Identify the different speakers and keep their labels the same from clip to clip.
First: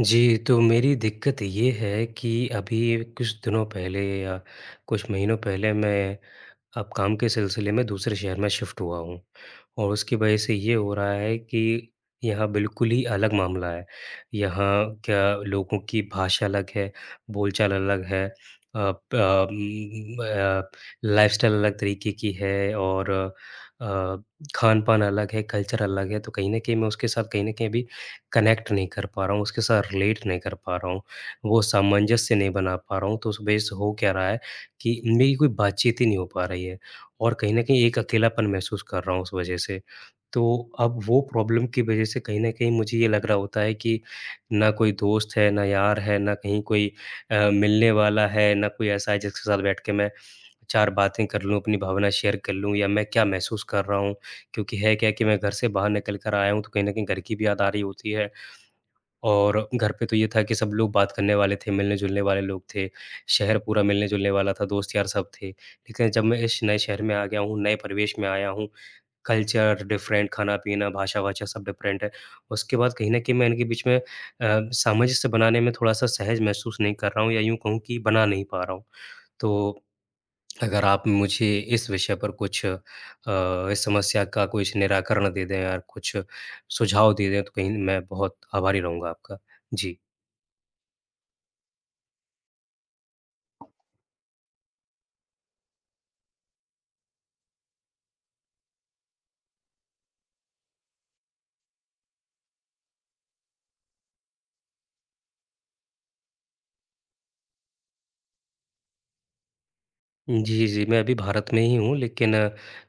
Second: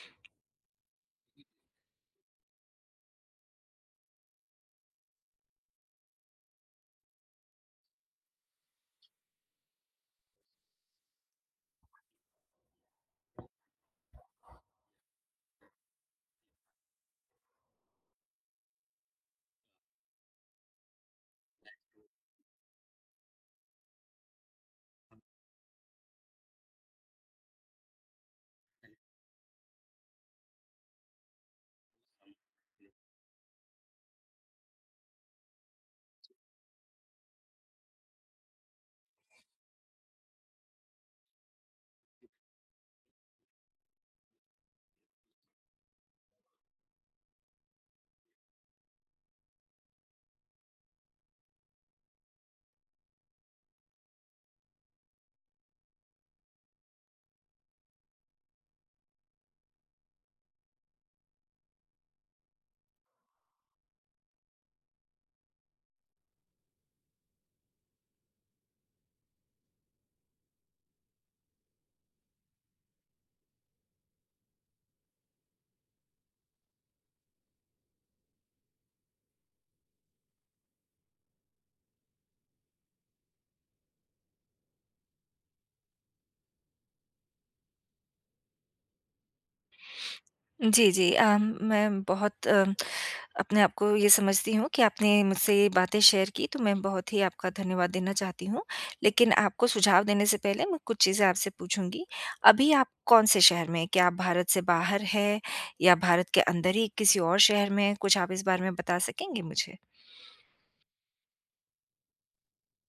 Speaker 1: जी, तो मेरी दिक़्क़त ये है कि अभी कुछ दिनों पहले या कुछ महीनों पहले मैं अब काम के सिलसिले में दूसरे शहर में शिफ्ट हुआ हूँ और उसकी वजह से ये हो रहा है कि यहाँ बिल्कुल ही अलग मामला है। यहाँ क्या लोगों की भाषा अलग है, बोलचाल अलग है अ, प म अ, लाइफस्टाइल अलग तरीक़े की है और अ, खान-पान अलग है कल्चर अलग है तो कहीं न कहीं मैं उसके साथ कहीं न कहीं भी कनेक्ट नहीं कर पा रहा हूँ, उसके साथ रीलेट नहीं कर पा रहा हूँ। वो सामंजस्य नहीं बना पा रहा हूँ तो उस वजह से हो क्या रहा है कि मेरी कोई बात-चीत ही नहीं हो पा रही है और कहीं न कहीं एक अकेलापन महसूस कर रहा हूँ उस वजह से। तो अब वो प्रॉब्लम की वजह से कहीं न कहीं मुझे ये लग रहा होता है कि ना कोई दोस्त है ना यार है ना कहीं कोई अ, मिलने वाला है ना कोई ऐसा है जिसके साथ बैठ के मैं 4 बातें कर लूँ अपनी भावना शेयर कर लूँ या मैं क्या महसूस कर रहा हूँ? क्योंकि है क्या कि मैं घर से बाहर निकल कर आया हूँ तो कहीं न कहीं घर की भी याद आ रही होती है। और घर पे तो ये था कि सब लोग बात करने वाले थे मिलने-जुलने वाले लोग थे। शहर पूरा मिलने-जुलने वाला था दोस्त-यार सब थे। लेक़िन जब मैं इस नए शहर में आ गया हूँ, नए परिवेश में आया हूँ कल्चर डिफरेंट खाना-पीना, भाषा-वाषा सब डिफरेंट है। उसके बाद कहीं न कहीं मैं इनके बीच में अ, सामंजस्य बनाने में थोड़ा-सा सहज महसूस नहीं कर रहा हूँ या यूँ कहूँ कि बना नहीं पा रहा हूँ। तो अगर आप मुझे इस विषय पर कुछ अ, इस समस्या का कुछ निराकरण दे दें या कुछ सुझाव दे दें तो कहीं मैं बहुत आभारी रहूँगा आपका। जी।
Speaker 2: जी, जी अ, मैं बहुत अ, अपने आप को ये समझती हूँ कि आपने मुझसे ये बातें शेयर की तो मैं बहुत ही आपका धन्यवाद देना चाहती हूँ। लेक़िन आपको सुझाव देने से पहले मैं कुछ चीज़ें आपसे पूछूँगी। अभी आप कौन से शहर में हैं? क्या आप भारत से बाहर हैं या भारत के अंदर ही किसी और शहर में हैं? कुछ आप इस बारे में बता सकेंगे मुझे?
Speaker 1: जी, जी मैं अभी भारत में ही हूँ लेक़िन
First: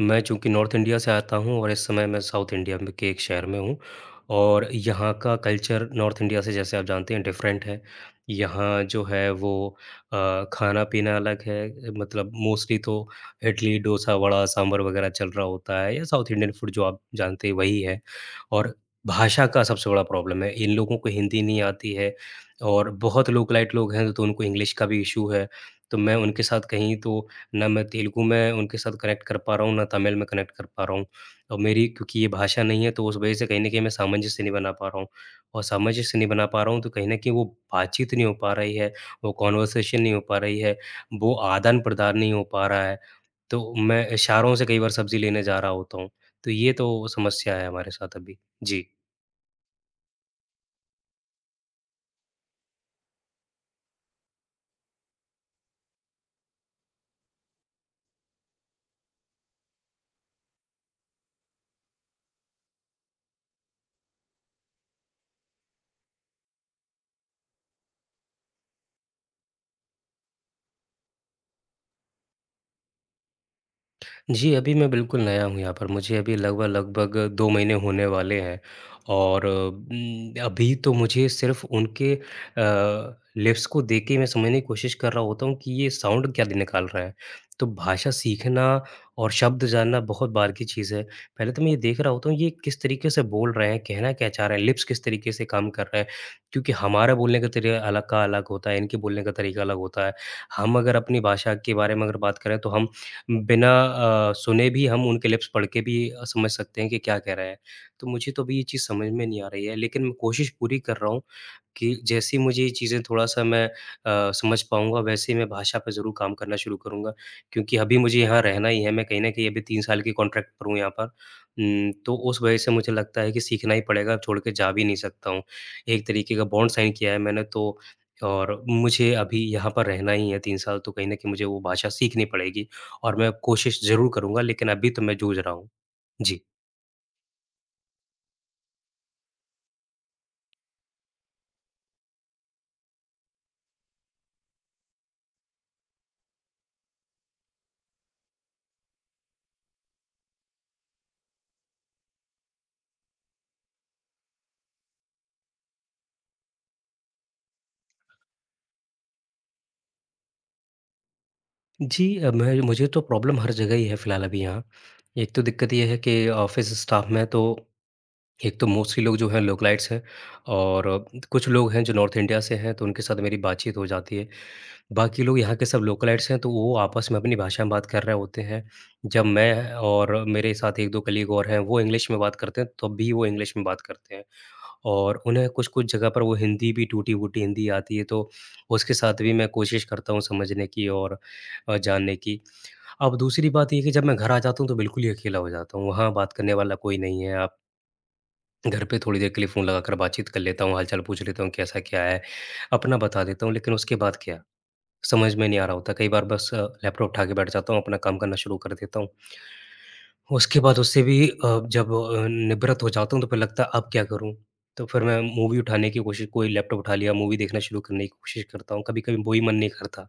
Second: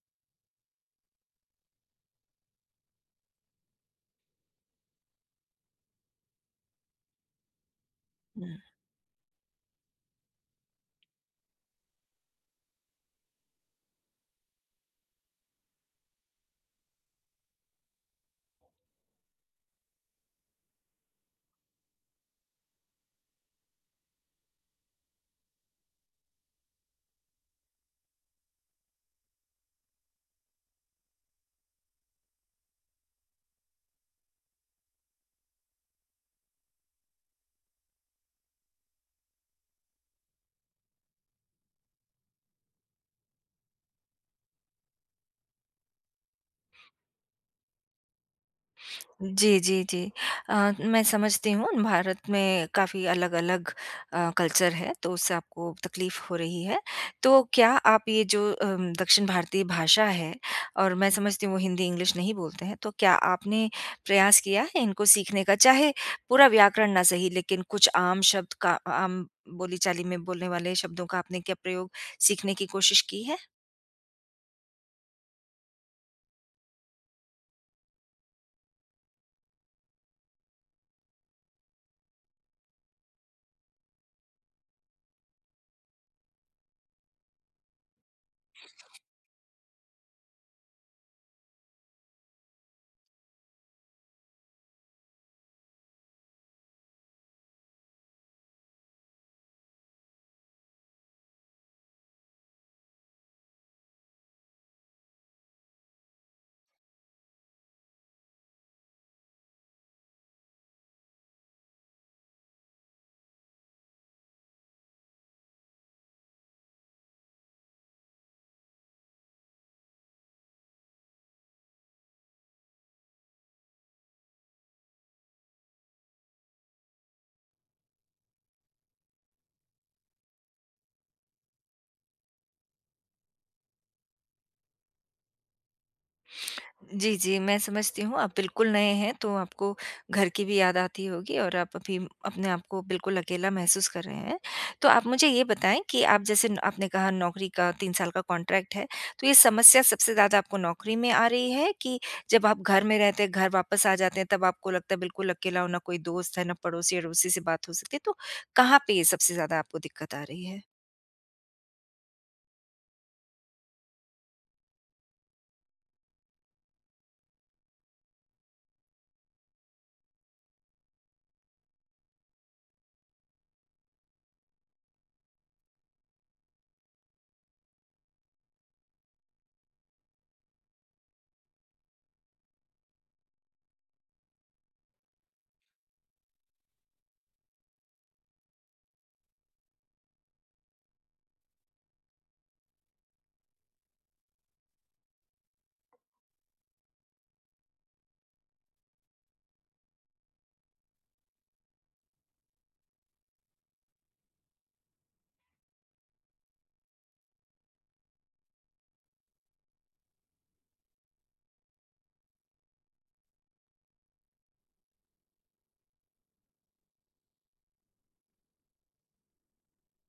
Speaker 1: मैं चूँकि नॉर्थ इंडिया से आता हूँ और इस समय मैं साउथ इंडिया में के एक शहर में हूँ और यहाँ का कल्चर नॉर्थ इंडिया से जैसे आप जानते हैं डिफरेंट है।
Speaker 2: हुँ।
Speaker 1: यहाँ जो है वो अ, खाना-पीना अलग है। मतलब मोस्टली तो इडली, दोसा, वडा, सांभर वग़ैरह चल रहा होता है, या साउथ इंडियन फूड जो आप जानते हैं वही है और भाषा का सबसे बड़ा प्रॉब्लम है, इन लोगों को हिंदी नहीं आती है और बहुत लोकेलाइट लोग हैं तो उनको इंग्लिश का भी इशू है। तो मैं उनके साथ कहीं तो ना मैं तेलुगु में उनके साथ कनेक्ट कर पा रहा हूँ, ना तमिल में कनेक्ट कर पा रहा हूँ। और मेरी क्योंकि ये भाषा नहीं है तो उस वजह से कहीं न कहीं मैं सामंजस्य नहीं बना पा रहा हूँ और सामंजस्य नहीं बना पा रहा हूँ तो कहीं न कहीं वो बातचीत नहीं हो पा रही है, वो कन्वर्सेशन नहीं हो पा रही है, वो आदान-प्रदान नहीं हो पा रहा है। तो मैं इशारों से कई बार सब्ज़ी लेने जा रहा होता हूँ। तो ये तो समस्या है हमारे साथ अभी। जी।
Speaker 2: जी, जी, जी अ, मैं समझती हूँ भारत में काफ़ी अलग-अलग अ, कल्चर है तो उससे आपको तकलीफ हो रही है। तो क्या आप ये जो अम दक्षिण भारतीय भाषा है और मैं समझती हूँ वो हिंदी इंग्लिश नहीं बोलते हैं। तो क्या आपने प्रयास किया है इनको सीखने का? चाहे पूरा व्याकरण न सही लेक़िन कुछ आम शब्द का, आम बोली-चाली में बोलने वाले शब्दों का आपने क्या प्रयोग सीखने की कोशिश की है?
Speaker 1: जी, अभी मैं बिल्कुल नया हूँ यहाँ पर। मुझे अभी लगभग-लगभग 2 महीने होने वाले हैं और उम, अभी तो मुझे सिर्फ उनके अ, लिप्स को देख के मैं समझने की कोशिश कर रहा होता हूँ कि ये साउन्ड क्या दी निकाल रहा है। तो भाषा सीखना और शब्द जानना बहुत बाद की चीज़ है। पहले तो मैं ये देख रहा होता हूँ ये किस तरीके से बोल रहे हैं, कहना क्या चाह रहे हैं, लिप्स किस तरीके से काम कर रहे हैं। क्योंकि हमारा बोलने का तरीका अलग का अलग होता है, इनके बोलने का तरीका अलग होता है। हम अगर अपनी भाषा के बारे में अगर बात करें तो हम बिना अ, सुने भी हम उनके लिप्स पढ़ के भी समझ सकते हैं कि क्या कह रहे हैं। तो मुझे तो अभी ये चीज़ समझ में नहीं आ रही है। लेकिन मैं कोशिश पूरी कर रहा हूँ कि जैसे ही मुझे ये चीजें थोड़ा-सा मैं अ, समझ पाऊँगा वैसे ही मैं भाषा पे ज़रूर काम करना शुरू करूँगा। क्योंकि अभी मुझे यहाँ रहना ही है। मैं कहीं न कहीं अभी 3 साल की कॉन्ट्रैक्ट पर हूँ यहाँ पर। उम, तो उस वजह से मुझे लगता है कि सीखना ही पड़ेगा, छोड़ के जा भी नहीं सकता हूँ। एक तरीके का बॉन्ड साइन किया है मैंने तो और मुझे अभी यहाँ पर रहना ही है 3 साल तो कहीं न कहीं मुझे वो भाषा सीखनी पड़ेगी और मैं कोशिश ज़रूर करूँगा। लेकिन अभी तो मैं जूझ रहा हूँ। जी।
Speaker 2: जी, जी। मैं समझती हूँ आप बिल्कुल नए हैं तो आपको घर की भी याद आती होगी और आप अभी अपने आप को बिल्कुल अकेला महसूस कर रहे हैं। तो आप मुझे ये बताएँ कि आप जैसे न आपने कहा नौकरी का 3 साल का कॉन्ट्रैक्ट है तो ये समस्या सबसे ज़्यादा आपको नौकरी में आ रही है कि जब आप घर में रहते हैं, घर वापस आ जाते हैं तब आपको लगता है बिल्कुल अकेला, ना कोई दोस्त है, ना पड़ोसी-अड़ोसी से बात हो सकती है। तो कहाँ पे ये सबसे ज़्यादा आपको दिक्कत आ रही है?
Speaker 1: जी, अ, मैं मुझे तो प्रॉब्लम हर जगह ही है फिलहाल अभी यहाँ, एक तो दिक्कत यह है कि अ, ऑफ़िस स्टाफ़ में तो एक तो मोस्टली लोग जो हैं लोकलाइट्स हैं, और उम कुछ लोग हैं जो नॉर्थ इंडिया से हैं तो उनके साथ मेरी बातचीत हो जाती है। बाकी लोग यहाँ के सब लोकलाइट्स हैं तो वो आपस में अपनी भाषा में बात कर रहे होते हैं। जब मैं और मेरे साथ 1-2 कलीग और हैं, वो इंग्लिश में बात करते हैं तब भी वो इंग्लिश में बात करते हैं, और उन्हें कुछ-कुछ जगह पर वो हिंदी भी टूटी-फूटी हिंदी आती है तो उसके साथ भी मैं कोशिश करता हूँ समझने की और अ, जानने की। अब दूसरी बात ये है कि जब मैं घर आ जाता हूँ, तो बिल्कुल ही अकेला हो जाता हूँ, वहाँ बात करने वाला कोई नहीं है अब। घर पे थोड़ी देर के लिए फोन लगा कर बातचीत कर लेता हूँ, हालचाल पूछ लेता हूँ कैसा क्या है अपना बता देता हूँ। लेकिन उसके बाद क्या? समझ में नहीं आ रहा होता कई बार बस अ, लैपटॉप उठा के बैठ जाता हूँ, अपना काम करना शुरू कर देता हूँ। उसके बाद उससे भी अ, जब अ, निवृत हो जाता हूँ तो फिर लगता है, अब क्या करूँ? तो फिर मैं मूवी उठाने की कोशिश कोई लैपटॉप उठा लिया, मूवी देखना शुरू करने की कोशिश करता हूँ, कभी-कभी वो भी मन नहीं करता।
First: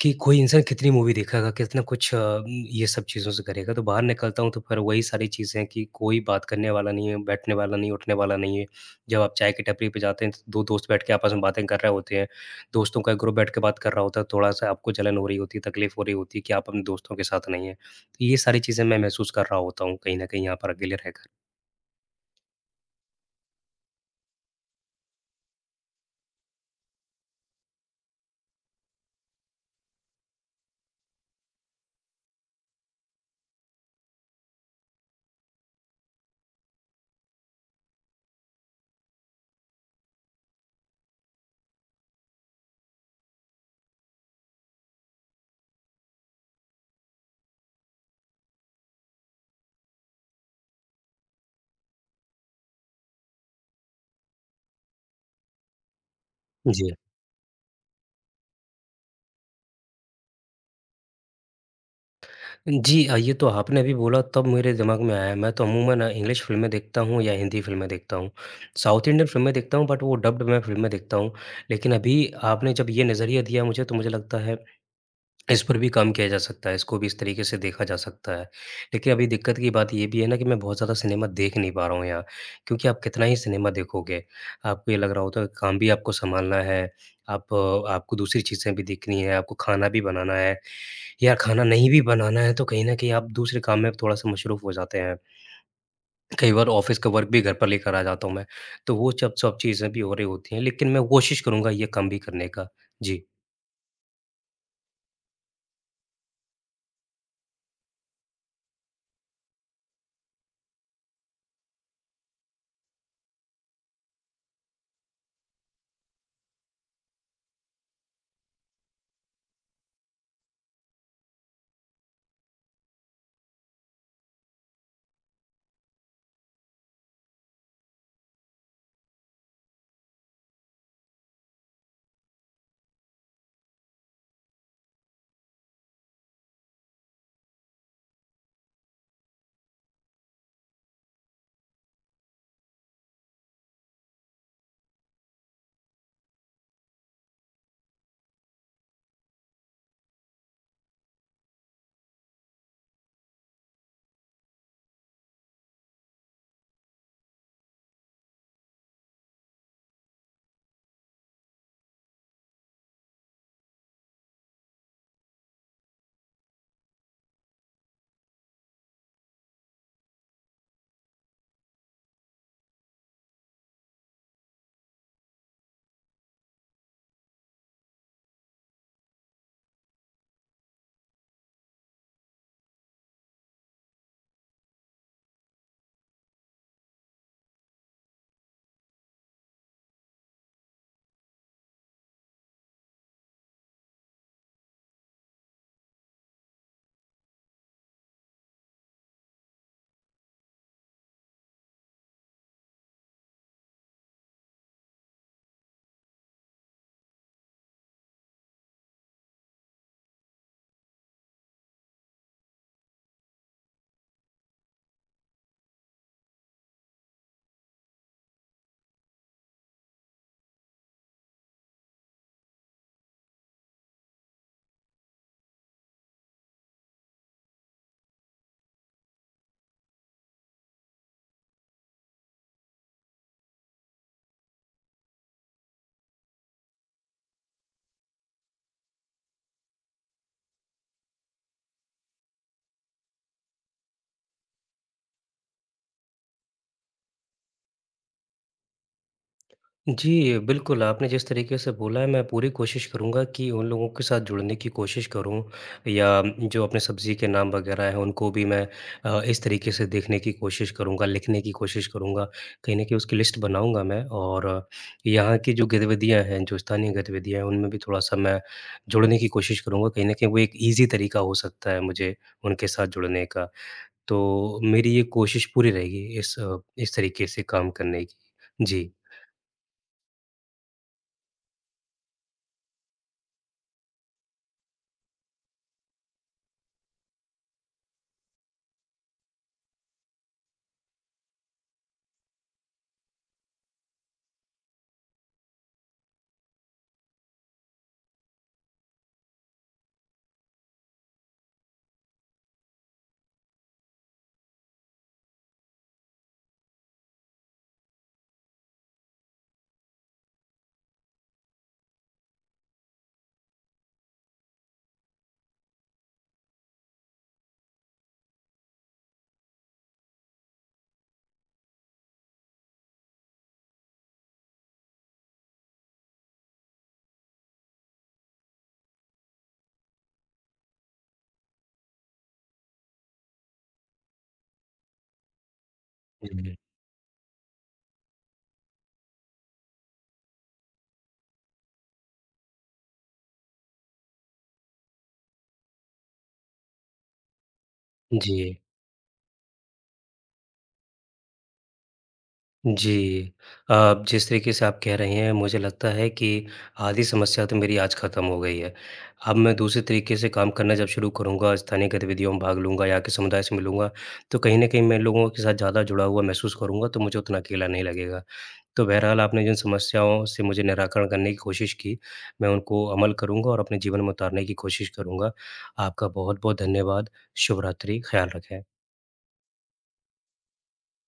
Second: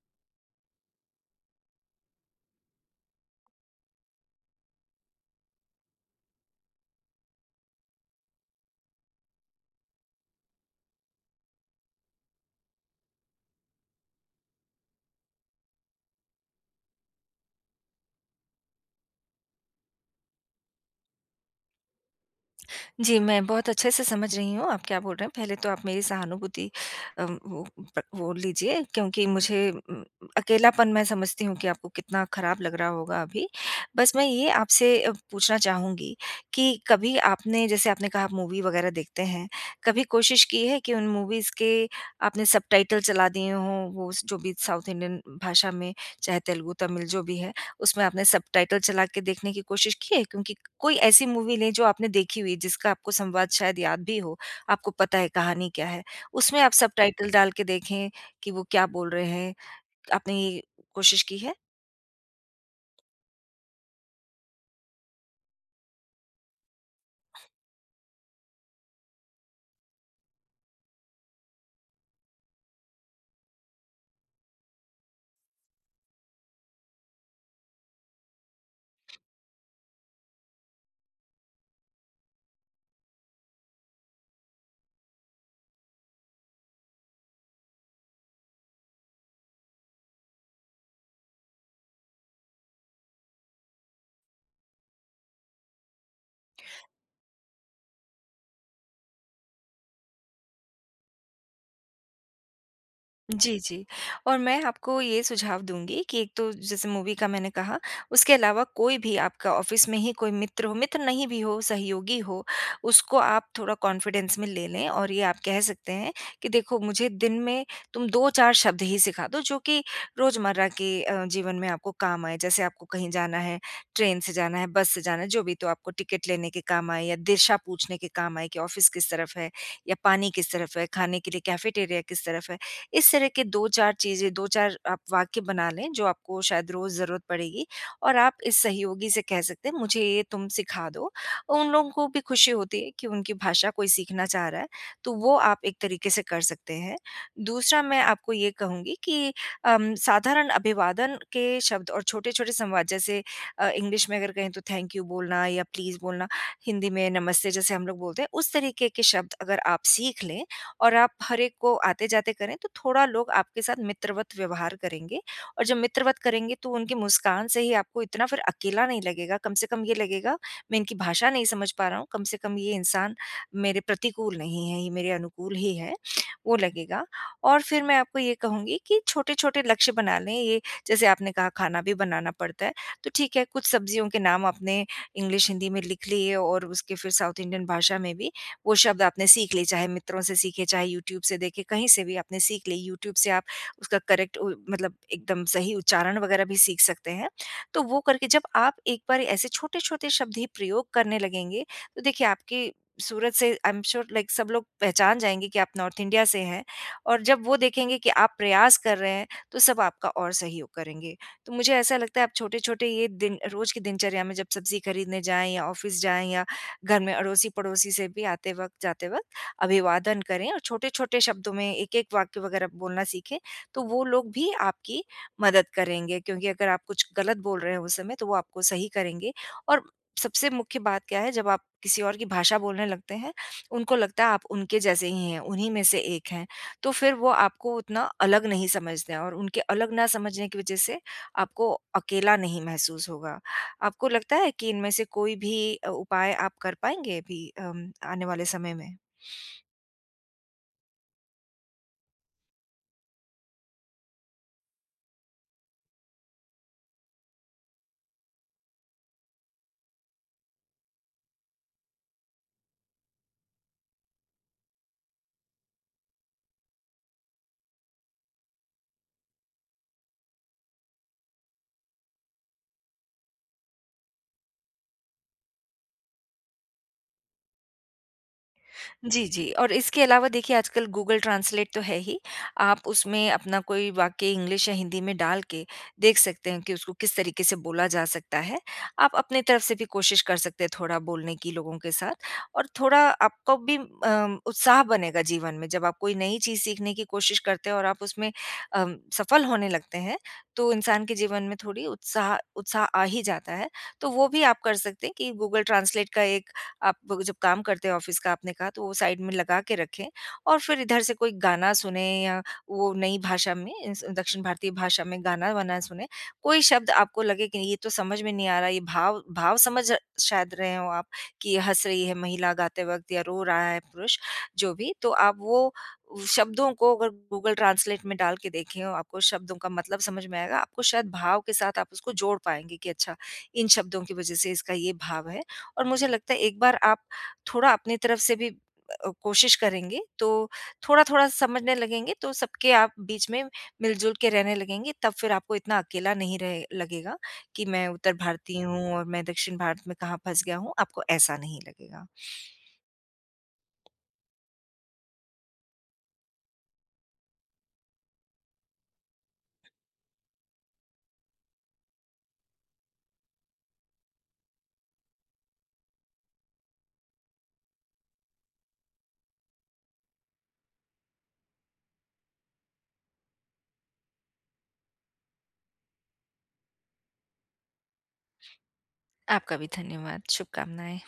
Speaker 1: कि कोई इंसान कितनी मूवी देखेगा, कितना कुछ अ, उम, ये सब चीज़ों से करेगा। तो बाहर निकलता हूँ तो फिर वही सारी चीज़ें हैं कि कोई बात करने वाला नहीं है, बैठने वाला नहीं, उठने वाला नहीं है। जब आप चाय की टपरी पे जाते हैं तो 2 दोस्त बैठ के आपस में बातें कर रहे होते हैं, दोस्तों का ग्रुप बैठ के बात कर रहा होता है। थोड़ा-सा आपको जलन हो रही होती है, तकलीफ हो रही होती है कि, आप अपने दोस्तों के साथ नहीं हैं। तो ये सारी चीज़ें मैं महसूस कर रहा होता हूँ, कहीं न कहीं यहाँ पर अकेले रहकर।
Speaker 2: जी, मैं बहुत अच्छे से समझ रही हूँ आप क्या बोल रहे हैं, पहले तो आप मेरी सहानुभूति अ, वो वो लीजिए क्योंकि मुझे अकेलापन मैं समझती हूँ कि आपको कितना खराब लग रहा होगा अभी। बस मैं ये आपसे पूछना चाहूँगी कि कभी आपने, जैसे आपने कहा मूवी वगैरह देखते हैं, कभी कोशिश की है कि उन मूवीज के आपने सबटाइटल चला दिए हों, वो जो भी साउथ इंडियन भाषा में चाहे तेलुगु, तमिल जो भी है, उसमें आपने सबटाइटल चलाके देखने की कोशिश की है? क्योंकि कोई ऐसी मूवी नहीं जो आपने देखी हुई जिसका आपको संवाद शायद याद भी हो, आपको पता है कहानी क्या है। उसमें आप
Speaker 1: जी।
Speaker 2: सबटाइटल डालके देखें कि वो क्या बोल रहे हैं, आपने ये कोशिश की है?
Speaker 1: जी। हाँ, ये तो आपने अभी बोला तब मेरे दिमाग में आया, मैं तो अमूमन अ, इंग्लिश फिल्में देखता हूँ या हिन्दी फिल्में देखता हूँ। साउथ इंडियन फिल्में देखता हूँ बट वो डब्ड में फिल्में देखता हूँ। लेकिन अभी आपने जब ये नजरिया दिया मुझे तो मुझे लगता है, इस पर भी काम किया जा सकता है। इसको भी इस तरीके से देखा जा सकता है। लेकिन अभी दिक्कत की बात ये भी है ना कि मैं बहुत ज़्यादा सिनेमा देख नहीं पा रहा हूँ यहाँ। क्योंकि आप कितना ही सिनेमा देखोगे, आपको ये लग रहा होता काम भी आपको संभालना है। आप आपको दूसरी चीजें भी देखनी हैं, आपको खाना भी बनाना है या खाना नहीं भी बनाना है तो कहीं न कहीं आप दूसरे काम में थोड़ा-सा मशरूफ हो जाते हैं। कई बार ऑफिस का वर्क भी घर पर लेकर आ जाता हूँ मैं। तो वो चब सब चीजें भी हो रही होती हैं, लेकिन मैं कोशिश करूँगा ये काम भी करने का। जी।
Speaker 2: जी, जी और मैं आपको ये सुझाव दूँगी कि एक तो जैसे मूवी का मैंने कहा, उसके अलावा कोई भी आपका ऑफिस में ही कोई मित्र हो, मित्र नहीं भी हो, सहयोगी हो, उसको आप थोड़ा कॉन्फिडेंस में ले लें और ये आप कह सकते हैं कि देखो मुझे दिन में तुम 2-4 शब्द ही सिखा दो जो कि रोज़मर्रा के अ, जीवन में आपको काम आए। जैसे आपको कहीं जाना है, ट्रेन से जाना है, बस से जाना है, जो भी तो आपको टिकट लेने के काम आए या दिशा पूछने के काम आए कि ऑफिस किस तरफ है या पानी किस तरफ है, खाने के लिए कैफेटेरिया किस तरफ है। इस तरह के 2-4 चीज़ें, 2-4 आप वाक्य बना लें जो आपको शायद रोज़ ज़रूरत पड़ेगी और आप इस सहयोगी से कह सकते हैं मुझे ये तुम सिखा दो। उन लोगों को भी खुशी होती है कि उनकी भाषा कोई सीखना चाह रहा है, तो वो आप एक तरीके से कर सकते हैं। दूसरा मैं आपको ये कहूँगी कि अ, साधारण अभिवादन के शब्द और छोटे-छोटे संवाद जैसे अ, इंग्लिश में अगर कहें तो थैंक यू बोलना या प्लीज़ बोलना, हिंदी में नमस्ते जैसे हम लोग बोलते हैं, उस तरीके के शब्द अगर आप सीख लें और आप हर एक को आते-जाते करें तो थोड़ा लोग आपके साथ मित्रवत व्यवहार करेंगे और जब मित्रवत करेंगे तो उनकी मुस्कान से ही आपको इतना फिर अकेला नहीं लगेगा। कम से कम ये लगेगा, मैं इनकी भाषा नहीं समझ पा रहा हूँ, कम से कम ये इंसान मेरे प्रतिकूल नहीं हैं, ये मेरे अनुकूल ही हैं, वो लगेगा। और फिर मैं आपको ये कहूँगी कि छोटे-छोटे लक्ष्य बना लें ये जैसे आपने कहा खाना भी बनाना पड़ता है, तो ठीक है, कुछ सब्जियों के नाम आपने इंग्लिश, हिंदी में लिख लिए और उसके फिर साउथ इंडियन भाषा में भी वो शब्द आपने सीख लिए, चाहे मित्रों से सीखे, चाहे यूट्यूब से देखें, कहीं से भी आपने सीख लिए। यूट्यूब से आप उसका करेक्ट उ मतलब एकदम सही उच्चारण वगैरह भी सीख सकते हैं। तो वो करके जब आप एक बार ऐसे छोटे-छोटे शब्द ही प्रयोग करने लगेंगे, तो देखिए आपकी सूरत से आई एम श्योर लाइक सब लोग पहचान जाएँगे कि आप नॉर्थ इंडिया से हैं और जब वो देखेंगे कि आप प्रयास कर रहे हैं तो सब आपका और सहयोग करेंगे। तो मुझे ऐसा लगता है आप छोटे-छोटे ये दिन रोज़ की दिनचर्या में जब सब्जी खरीदने जाएँ या ऑफिस जाएँ या घर में अड़ोसी-पड़ोसी से भी आते वक़्त, जाते वक़्त अभिवादन करें और छोटे-छोटे शब्दों में एक-एक वाक्य वगैरह बोलना सीखें, तो वो लोग भी आपकी मदद करेंगे क्योंकि अगर आप कुछ गलत बोल रहे हैं उस समय तो वो आपको सही करेंगे और सबसे मुख्य बात क्या है जब आप किसी और की भाषा बोलने लगते हैं, उनको लगता है आप उनके जैसे ही हैं, उन्हीं में से एक हैं तो फिर वो आपको उतना अलग नहीं समझते हैं और उनके अलग ना समझने की वजह से, आपको अकेला नहीं महसूस होगा। आपको लगता है कि इनमें से कोई भी अ, उपाय आप कर पाएँगे अभी अम, आने वाले समय में?
Speaker 1: जी बिल्कुल। आपने जिस तरीके से बोला है मैं पूरी कोशिश करूँगा कि उन लोगों के साथ जुड़ने की कोशिश करूँ, या जो अपने सब्जी के नाम वगैरह हैं उनको भी मैं अ, इस तरीके से देखने की कोशिश करूँगा, लिखने की कोशिश करूँगा। कहीं न कहीं उसकी लिस्ट बनाऊँगा मैं और यहाँ की जो गतिविधियाँ हैं, जो स्थानीय गतिविधियाँ हैं उनमें भी थोड़ा-सा मैं जुड़ने की कोशिश करूँगा। कहीं न कहीं वो एक ईजी तरीका हो सकता है मुझे उनके साथ जुड़ने का। तो मेरी ये कोशिश पूरी रहेगी इस अ, इस तरीके से काम करने की। जी।
Speaker 2: जी, जी और इसके अलावा देखिए आजकल गूगल ट्रांसलेट तो है ही, आप उसमें अपना कोई वाक्य इंग्लिश या हिंदी में डाल के देख सकते हैं कि उसको किस तरीके से बोला जा सकता है। आप अपनी तरफ से भी कोशिश कर सकते हैं थोड़ा बोलने की लोगों के साथ और थोड़ा आपको भी अ, उत्साह बनेगा जीवन में, जब आप कोई नई चीज़ सीखने की कोशिश करते हो और आप उसमें अ, सफल होने लगते हैं, तो इंसान के जीवन में थोड़ी उत्साह उत्साह आ ही जाता है। तो वो भी आप कर सकते हैं कि गूगल ट्रांसलेट का एक आप जब काम करते हो ऑफिस का आपने कहा तो वो साइड में लगा के रखें और फिर इधर से कोई गाना सुनें या वो नई भाषा में, दक्षिण भारतीय भाषा में गाना-वाना सुनें। कोई शब्द आपको लगे कि नहीं ये तो समझ में नहीं आ रहा है, ये भाव भाव समझ शायद रहे हों आप कि ये हँस रही है महिला गाते वक़्त या रो रहा है पुरुष, जो भी। तो आप वो शब्दों को अगर गूगल ट्रांसलेट में डाल के देखें, आपको शब्दों का मतलब समझ में आएगा, आपको शायद भाव के साथ आप उसको जोड़ पाएँगे कि अच्छा, इन शब्दों की वजह से इसका ये भाव है। और मुझे लगता है
Speaker 1: हुँ।
Speaker 2: एक बार आप थोड़ा अपनी तरफ से भी अ, कोशिश करेंगे, तो थोड़ा-थोड़ा समझने लगेंगे तो सबके आप बीच में मिलजुल के रहने लगेंगे तब फिर आपको इतना अकेला नहीं रहे लगेगा कि मैं उत्तर
Speaker 1: जी।
Speaker 2: भारतीय हूँ और मैं दक्षिण भारत में कहाँ फँस गया हूँ, आपको ऐसा नहीं लगेगा।
Speaker 1: जी। अ, जिस तरीके से आप कह रहे हैं मुझे लगता है कि आधी समस्या तो मेरी आज खत्म हो गई है। अब मैं दूसरे तरीके से काम करना जब शुरू करूँगा, स्थानीय गतिविधियों में भाग लूँगा या के समुदाय से मिलूँगा, तो कहीं न कहीं मैं लोगों के साथ ज़्यादा जुड़ा हुआ महसूस करूँगा तो मुझे उतना अकेला नहीं लगेगा। तो बहरहाल आपने जिन समस्याओं से मुझे निराकरण करने की कोशिश की, मैं उनको अमल करूँगा और अपने जीवन में उतारने की कोशिश करूँगा। आपका बहुत-बहुत धन्यवाद। शुभ-रात्रि, ख्याल रखें।
Speaker 2: आपका भी धन्यवाद। शुभकामनाएँ।